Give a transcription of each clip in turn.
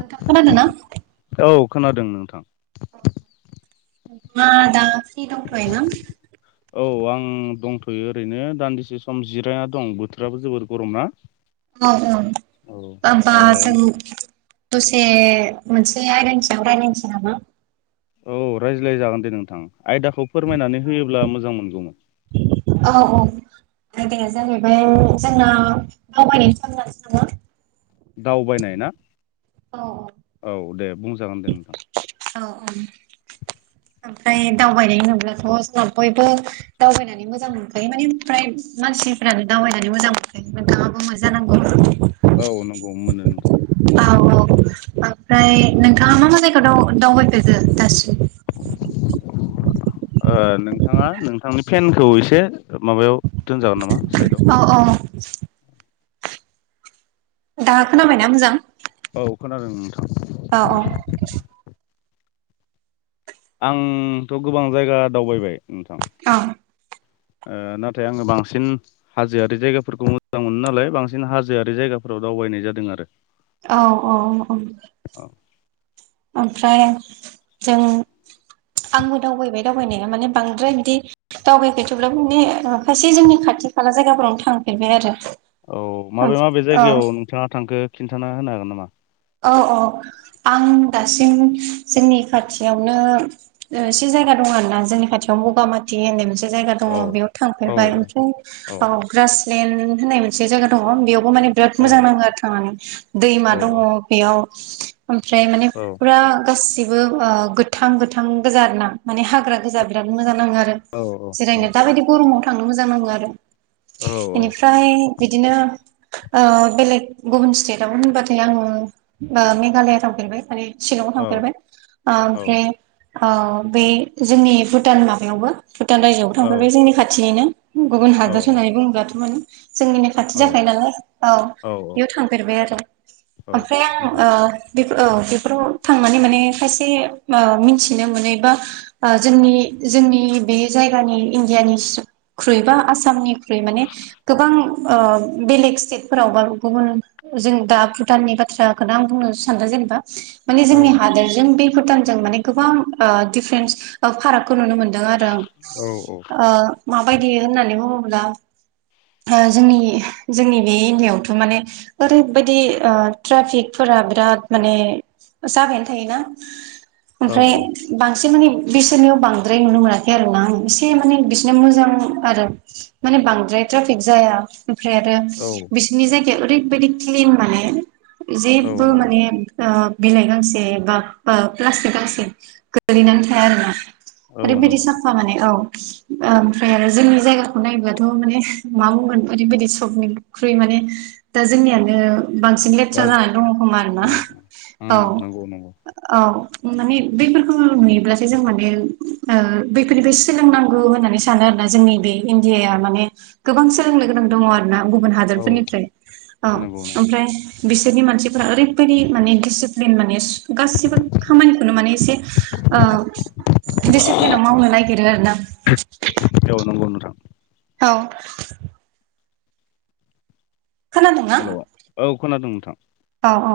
नोंथां खोनादों ना औ खोनादों नोंथां अ नोंथां आ दा फ्रि दंथ'योना औ आं दंथ'यो ओरैनो दान्दिसे सम जिराना दं बोथोराबो जोबोर गरम ना औ औ औ ओ नोंथां दसे मोनसे आइदानि सायाव रालायनोसै नामा औ रायज्लायजागोन दे नोंथां आयदाखौ फोरमायनानै होयोब्ला मोजां मोनगौमोन औ औ आदाया जाहैबाय जोंना दावबायनायनि सोमोन्दै दावबायनाय ना औ औ दे बुंजागोन दे नोंथां औ औ ओमफ्राय दावबायनाय होनोब्लाथ' जों बयबो दावबायनानै मोजां मोनखायो माने फ्राय मानसिफोरानो दावबायनानै मोजां मोनखायो नोंथाङाबो मोजां जानांगौ औ नंगौ मोनो नोंथां औ औ ओमफ्राय नोंथाङा मा मा जायगायाव दाव दावबायफेरदो दासिम ओ नोंथाङा नोंथांनि फेनखौ एसे माबायाव दोनजागोन नामा साइदआव अ दाहा खोनाबायना मोजां औ खोनादों नोंथां अ अ आंथ' गोबां जायगा दावबायबाय नोंथां औ ओ नाथाय आङो बांसिन हाजोआरि जायगाफोरखौ मोजां मोनो नालाय बांसिन हाजोआरि जायगाफोराव दावबायनाय जादों आरो औ औ औ अ ओमफ्राय जों आंबो दावबायबाय दावबायनाया माने बांद्राय बिदि दावबायफैथोबब्लाबो बिनि माखासे जोंनि खाथि खाला जायगाफोरावनो थांफेरबाय आरो औ माबे माबे औ जायगायाव नोंथाङा थांखो खिन्थाना होनो हागोन नामा औ औ आं दासिम जोंनि खाथियावनो एसे जायगा दङ आरो ना जोंनि खाथियाव बगामाथि होननाय मोनसे जायगा दङ औ बेयाव औ थांफेरबाय औ औ ओमफ्राय ग्रासलेणड होननाय मोनसे मोनसे जायगा दङ बेयावबो माने बिराद औ मोजां नाङो आरो थांनानै दैमा दङ औ बेयाव ओमफ्राय माने औ पुरा गासिबो ओ गोथां गोथां गोजा आरो ना माने हाग्रा गोजा बिराद मोजां नाङो आरो औ औ जिरायनो दाबायदि गरमाव थांनो मोजां नांङो आरो औ इनिफ्राय बिदिनो बेलेग गुबुन स्टेटआवनो होनबाथाय आङो ओ मेघालया थांफेरबाय माने शिलंआव औ थांफेरबाय ओमफ्राय ओ बे जोंनि भुटान माबायावबो भुटान रायजोआवबो थांफेरबाय जोंनि खाथिनिनो गुबुन हादोर होननानै बुङोब्लाथ' माने जोंनि नो खाथि औ जाखायो नालाय औ बेयाव थांफेरबाय आरो औ ओमफ्राय आं मोजां ओ बि ओ बेफोराव थांनानै माने खायसे ओ मिथिनो मोनो बा ओ जोंनि जोंनि बे जायगानि इण्डियानिसिप ख्रुइबा आसामनिख्रुइ माने गोबां ओ बेलेग स्टेटफोरावबा गुबुन जों दा भुटाननि बाथ थ्राखौ आं बुंनो सानदों जेनेबा माने औ जोंनि हादोरजों बे भुटानजों माने गोबां ओ डिफारेन्स फारागखौ नुनो मोनदों आरो औ औ ओ माबायदि होननानै बुङोब्ला ओ जोंनि जोंनि बे एरियाायावथ' माने ओरैबायदि ओ ट्राफिकफोरा बिराद माने ओ जाबायानो थायोना औ ओमफ्राय बांसिन माने बिसोरनियाव बांद्राय नुनो मोनाखै आरोना आं एसे माने बिसोरनो मोजां आरो माने बांद्रायट्राफिक जाया ओमफ्राय आरो औ औ बिसोरनि जायगाया ओरैबायदि क्लिन माने औ जेबो नंगौ माने ओ बिलाइ गांसे बा ओ प्लास्टिक गांसे गोग्लैनानै थाया आरो ना औ ओरैबादि नंगौ नोंथां साफा माने औ ओ ओमफ्राय आरो जोंनि जायगाखौ नायबथ' माने मा बुंनो ओरैबायदि सबनिल ख्रुइ माने दा जोंनियानो बांसिन था् गाज्रि जानानै दङ खोमा आरोना उम औ उम नंगौ नंगौ औ माने बफोरखौ नुयोब्लासो जों माने बैफोरनिफ्राय सोलोंनांगौ होननानै स सानो आरो ना जोंनि बे इण्डियााया माने गोबां सोलोंनो गोनां दङ आरो ना गुबुन औ हादोरफोरनिफ्राय औ नंगौ नंगौ ओमफ्राय बिसोरनि मानसिफोरा ओरैबायदि माने डिसिप्लिन माने गासिबो खामानिखौनो माने एसे औ दिडिसिप्लिनाव मावनो नागिरो आर ना औ नंगौ नोंथां औ खोनादोंना? हेलौ औ खोनादों नोंथां औ औ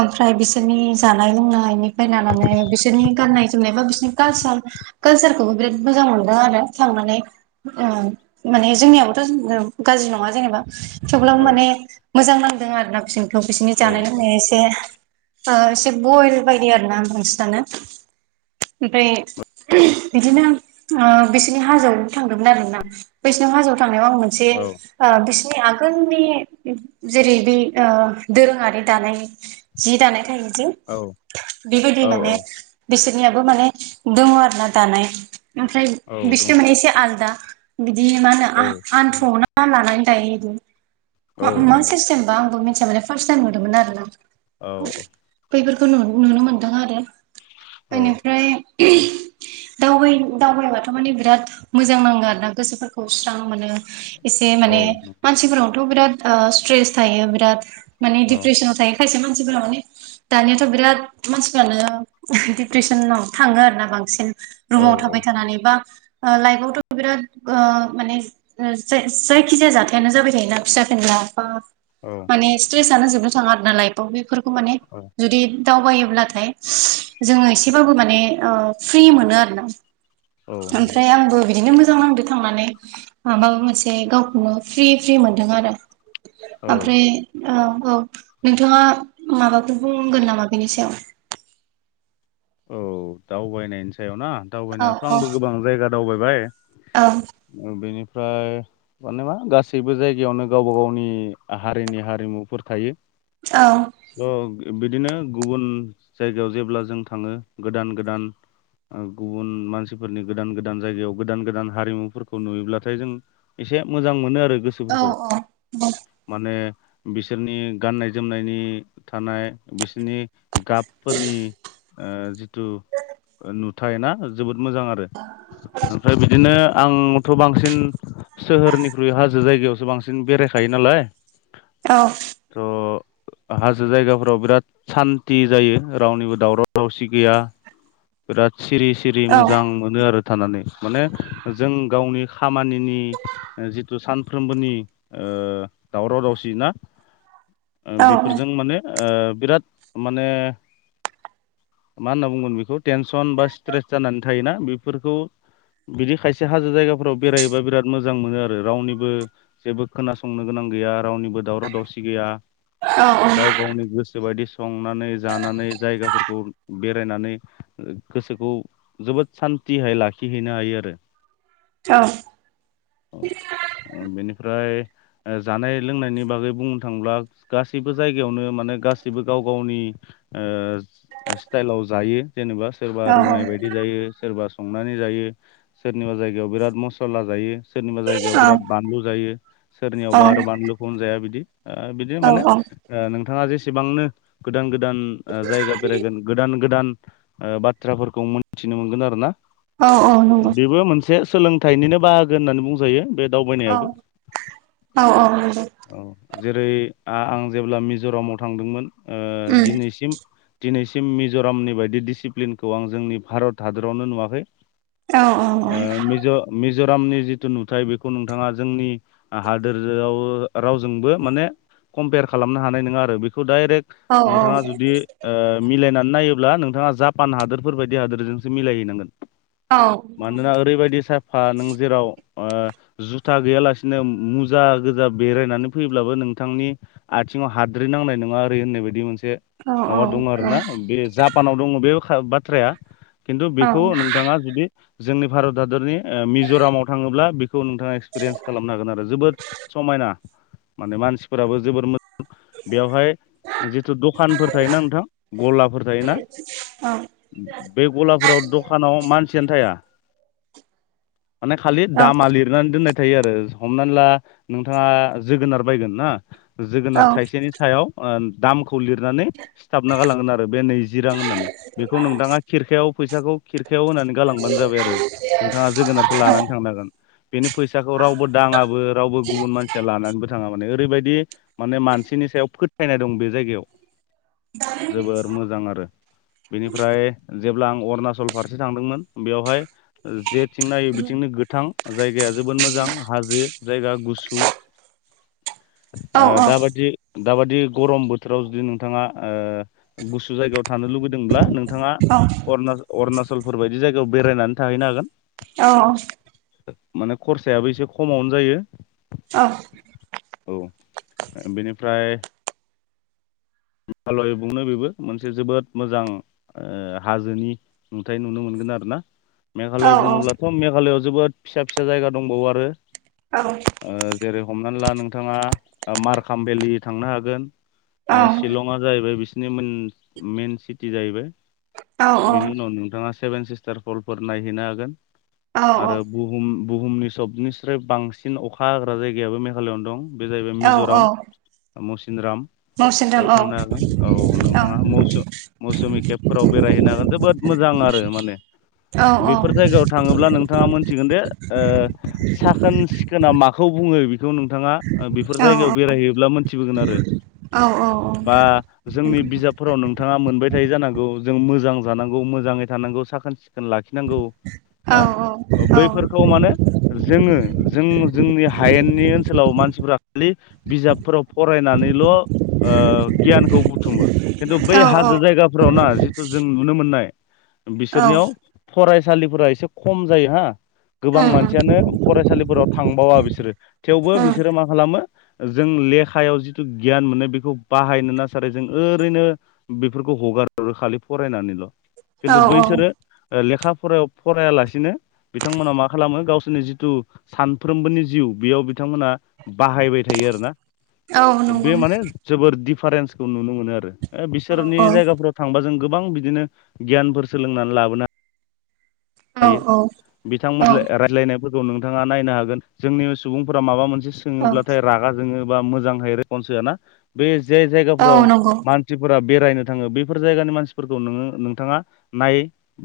ओमफ्राय बिसोरनि जानाय लोंनायनि बायनानै बिसोरनि गाननाय जोमनाय बा बिसोरनि कालसार कालसारखौबो बिराद मोजां मोनदों आरो थांनानै ओ माने जोंनियाबोथ' गाज्रि नङा जेनेबा थेवब्लाबो औ माने मोजां नांदों आरो ना बिसनिथ' बिसोरनि जानाय औ लोंनाया एसे से एसे बयल बायदि आर ना बांसिनानो ओमफ्राय [unintelligible] बिदिनो बिसिनि हाजोआव थांदोंमोन आरो ना बैसिनिाव हाजोआव थांनायाव आं जे औ ओ मोने बिसनि आगोलनि जेरै बे दोरोङारि दानाय जि दानाय थायोजि औ बेबायदि औ माने बिसोरनियाबो माने दङ आरो ना दानाय ओमफ्राय औ बिसोरो दङ माने एसे आलदा बिदि मा होनो औ आ-आनथुआवनो लानानै दायो इदि। मा औ मा नंगौ सिस्टेम बा आंबो मिथिया माने फारताइम नुदोंमोन आरो ना औ बैफोरखौ नु-नुनो मोनदों आरो औ बेनिफ्राय [unintelligible] दावबाय दावबायबाथ' माने बिराद मोजां नाङो आरो ना गोसोफोरखौ स्रां मोनो। एसे औ माने मानसिफोरनावथ' बिराद ओ स्ट्रेस थायो बिराद माने औ डिप्रेसनाव थायो खायसे मानसिफोरा माने दानियाथ' बिराद मानसिफ्रानो दिप्रेसनाव थाङो आरो ना बांसिन। रुमाव थाबाय औ थानानै बा ओ लाइफआवथ' बिराद ओ माने ओ जा-जायखिजाया जाथायानो जाबाय थायोना फिसा फिनला बा औ ने स्ट्रेसआनो जोबनो थाङा आर ना लाइफाव बेफोरखौ माने औ जुदि दावबायोब्लाथाय जोङो एसेबाबो माने ओ फ्रि मोनो आरो ना? औ नंगौ ओमफ्राय आंबो बिदिनो मो जां नांदो थांनानै माबा मोनसे गावखौनो फ्रि फ्रि मोनदों आरो। औ ओमफ्राय औ औ नोंथाङा माबाफोर बुंगोन नामा बेनि सायाव? औ दावबायनायनि सायाव ना औ दावबायनायावथ' औ आंबो गोबां जायगा दावबायबाय। ओ बेनिफ्राय माने मा गासैबो जायगायावनो गावबा गावनि हारिनि हारिमुफोर थायो। औ थ' बिदिनो गुबुन जायगायाव जेब्ला जों थाङो गोदान गोदान ओ गुबुन मानसिफोरनि गोदान गोदान जायगायाव गोदान गोदान हारिमुफोरखौ नुयोब्लाथाय जों एसे मोजां मोनो आरो गो औ सोफोरखौ औ माने बिसोरनि गाननाय जोमनायनि थानाय बिसनि गाबफोरनि ओ जिथु ओ नुथाय ना? जोबोद मोजां आरो ओमफ्राय बिदिनो आं थ' बांसिन सोहोरनिख्रुइ हाजो जायगायावसो बांसिन बेरायखायो नालाय। औ थ' हाजो जायगाफोराव बिराद सान्ति जायो रावनिबो दावराव दावसि गैया। बिराद सिरि सिरि मोजां मोनो आरो। थानानै माने जों गावनि खामानिनि जिथु सानफ्रोमबोनि ओ दावराव दावसि ना? [inaudible] ओ बेफोरजों माने ओ बिराद माने मा होनना बुंगोन बेखौ टेनसन बा स्ट्रेस जानानै थायोना बेफोरखौ बिदि खायसे हाजो जायगाफोराव बेरायोबा बिराद मोजां मोनो आरो रावनिबो जेबो खोनासंनो गोनां गैया रावनिबो दावराव दावसि गैया। औ गाव गावनि गोसो बायदि संनानै जानानै जायगाफोरखौ बेरायनानै ओ गोसोखौ जोबोद सान्तिहाय लाखिहैनो हायो आरो। औ ओ बेनिफ्राय ओ जानाय लोंनायनि बागै बुंनो थांङोब्ला गा सैबो जायगायावनो माने गासिबो गाव गावनि ओ ओ स्टाइलाव जायो जेनेबा सोरबा रुनाय बायदि जायो सोरबा संनानै जायो। सोरनिबा जायगायाव बिरात मस'ला जायो। सोरनिबा जाय गायाव औ बिराद बानलु जायो औ सोरनियावबा आरो बानलुखौनो जाया बिदि ओ बिदिनो औ माने ओ नोंथाङा जेसेबांनो गोदान गोदान ओ जायगा बेरायगोन गोदान गोदान ओ बाथ्राफोरखौ मोनथिनो मोनगोन आरो ना नंगौ औ नंगौ बेबो मोन से सोलोंथाइनिनो बाहागो होननानै बुंजायो बे औ दावबायनायाबो। औ औ औ जेरै आं जेब्ला मिज'रामाव थांदोंमोन ओ दिनैसिम दिनैसिम मिज'रामनि बायदि डिसिप्लिनखौ आं जोंनि भारत हादरावनो नुवाखै ओ मिज मिज'रामनि जिथु नुथाय बेखौ नोंथाङा जोंनि हादोरआव रावजोंबो माने कम्पेयार खालामनो हानाय नङा आरो बेखौ डाइरेक्ट नोंथाङा औ जुदि ओ मिलायनानै नायोब्ला नोंथाङा जापान हादोरफोर बायदि हादोरजोंसो मिलायहैनांगोन मानोना ओरैबायदि साफा नों जेराव ओ जुथा गैयालासिनो मुजा गोजा बेरायनानै फैब्लाबो नों बिथांनि आथिङाव हाद्रि नांनाय नङा ओरै होननाय बायदि मोनसे माबा दङ आरो ना बे जाब फानाव दङ बे बाथ्राया खिन्थु बेखौ नोंथाङा जुदि जोंनि भारत हादरनि ओ मिज'रामाव थाङोब्ला बेखौ नोंथाङा एक्सपिरियेन्स खालामनो हागोन आरो जोबोद समायना माने मानसिफोराबो जोबद मो बेवहाय जिथु दखानफोर थायोना नोंथां गलाफोर थायोना औ बे गलाफोराव दखानाव मानसियानो थाया माने खालि औ दामा लिर नानै दोननाय थायो आरो हमनानै ला नोंथाङा जोगोनार बायगोन ना औ जोगोनार औ थाइसेनि सायाव ओ दामखौ लिरनानै सिथाबना गालांगोन आरो बे नैजि रां होननानै बेखौ नोंथाङा खिरखायाव फैसाखौ खिरखायाव होनानै गालांबानो जाबाय आरो नोंथाङा जोगोनारखौ लानानै थांन हांगोन बेनि फैसाखौ रावबो दाङाबो रावबो गुबुन मानसिया लानानैबो थाङा माने। ओरैबायदि माने मानसिनि सायाव फोथायनाय दं बे जायगायाव जोबोर मोजां आरो बेनिफ्राय जेब्ला आं अरुणाचल फारसे थांदोंमोन बेवहाय जेथिं नायो बिथिंनो गोथां जायगाया जोबोद मोजां हाजो जायगा गुसु औ ओ दा नंगौ बाजि दाबाददि गरम बोथोराव जुदि नोंथाङा ओ गुसु जायगायाव थानो लुुबैदोंब्ला नों नोंथाङा अ अरुणचलफोर बायदि जायगायाव बेरायनानै थाहैनो हागोन। औ माने खरसायाबो एसे खमावनो जायो औ औ बेनिफ्राय हिमालय बुंनो बेबो मोनसे जोबोद मोजां ओ हाजोनि नुथाय नुनो मोनगोन आरो ना। मेघालय बुङोब्लाथ' मेघालयआव जोबोद फिसा फिसा जायगा दंबावो आरो। औ ओ जेरै हमनानै ला नोंथाङा मारकाम भेलि थांनो हागोन। जैबाय बिनि सि जै बिनि उनावोंथाङा [unintelligible] सेभेन सिस्टार हलफोर नायहैनो हागोन आरो बुहुम बुहुमनि सबनिस्र बांसिन अखा हाग्रा जायगायाबो मेघालयनो दं। बे जाहैबाय मिज'राम मुसिनदराम बेयाव थांनो हागोन औ नोंथाङा मोसौ मौसुमि खेबफोराव बेरायहैनो हागोन जोबोद मोजां आरो माने औ औ बेफोर जायगायाव थाङोब्ला नोंथाङा मोनथिगोन दे ओ साखोन सिखोना माखौ बुङो। बेखौ नोंथाङा बेफोर जायगायाव बेरायहैयोब्ला मोनथिबोगोन आरो औ औ बा जोंनि बिजाबफोराव नोंथाङा मोनबाय थायो जानांगौ जों मोजां जानांगौ मोजाङै थानांगौ साखोन सिखोन लाखि नांगौ हो बैफोरखौ मानो जोङो जों जोंनि हायेननि ओनसोलाव मानसिफोरा खालि बिजाबफोराव फरायनानैल' ओ गियानखौ बुथुमो। खिन्थु बै हाजो जायगाफ्राव ना जि थ' जों नुनो मोननाय बिसोरनियाव फरायसालिफोरा एसे खम जायो हा। गोबां मानसियानो फरायसालिफोराव थांबावा बिसोरो थेवबो बिसोरो मा खालामो जों लेखायाव जिथु गियान मोनो बेखौ बाहायनो नासारै जों ओरैनो बेफोरखौ हगारहरो खालि फरायनानैल' खिन्थु बैसोरो लेखा फरायायाव फरायालासिनो बिथांमोना मा खालामो गावसोरनि जिथु सानफ्रोमबोनि जिउ बेयाव बिथांमोना बाहायबाय थायो आरो ना। बे माने जोबोर दिफारेन्सखौ नुनो मोनो आरो। ओ बिसोरनि जायगाफोर थांबा जों गोबां बिदिनो गियानफोर सोलोंनानै लाबोनो हायो बिथांमोन ला-रायज्लायनायफोरखौ नोंथाङा नायनो हागोन। जोंनि सुबुंफोरा माबा मोनसे सो सोङोब्लाथाय रागा जोङो बा मोजाङै रेसपन्स होआ ना, बे जे जाय जायगाफोराव मा नसिफोरा बेरायनो थाङो बैफोर जायगानि मानसिफोरखौ नोङो नोंथाङा नाय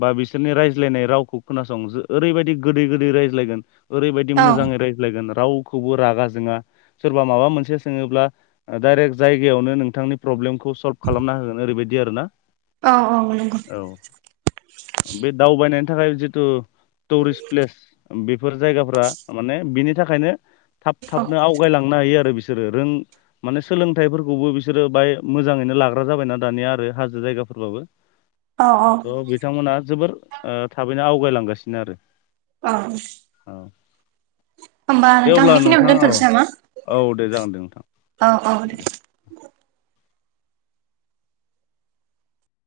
बा बिसोरनि रायज्लायनाय राव खौ खोनासं, ओरैबायदि गोदै गोदै रायज्लायगोन ओरैबायदि मोजाङै राय ज्लायगोन रावखौबो रागा जोङा सोरबा माबा मोनसे सोङोब्ला ओ डायरेक्ट जायगायावनो नोंथांनि प्रब्लेमखौ सल्भ खालामना होगोन ओरैबायदि आरोना। औ औ नंगौ। औ। बे दावबायनायनि थाखाय जिथु टुरिस्ट प्लेस बेफोर जायगाफ्रा माने बिनि थाखायनो थाब थाबनो आव गायलांनो हायो आरो बिसोरो रों माने सोलोंथाइफोरखौबो बिसोरो बाय मोजाङैनो लाग्रा जाबायना दानिया आरो हाजो जायगाफोरबाबो। अ अ। थ' बिथांमोना जोबोर ओ थाबैनो आवगायलांगासिनो आरो। औ। औ। होमबा दे नोंथां अब्ला बेखिनियावनो औ दोनथ'नोसै नामा? औ दे जागोन दे नोंथां औ औ।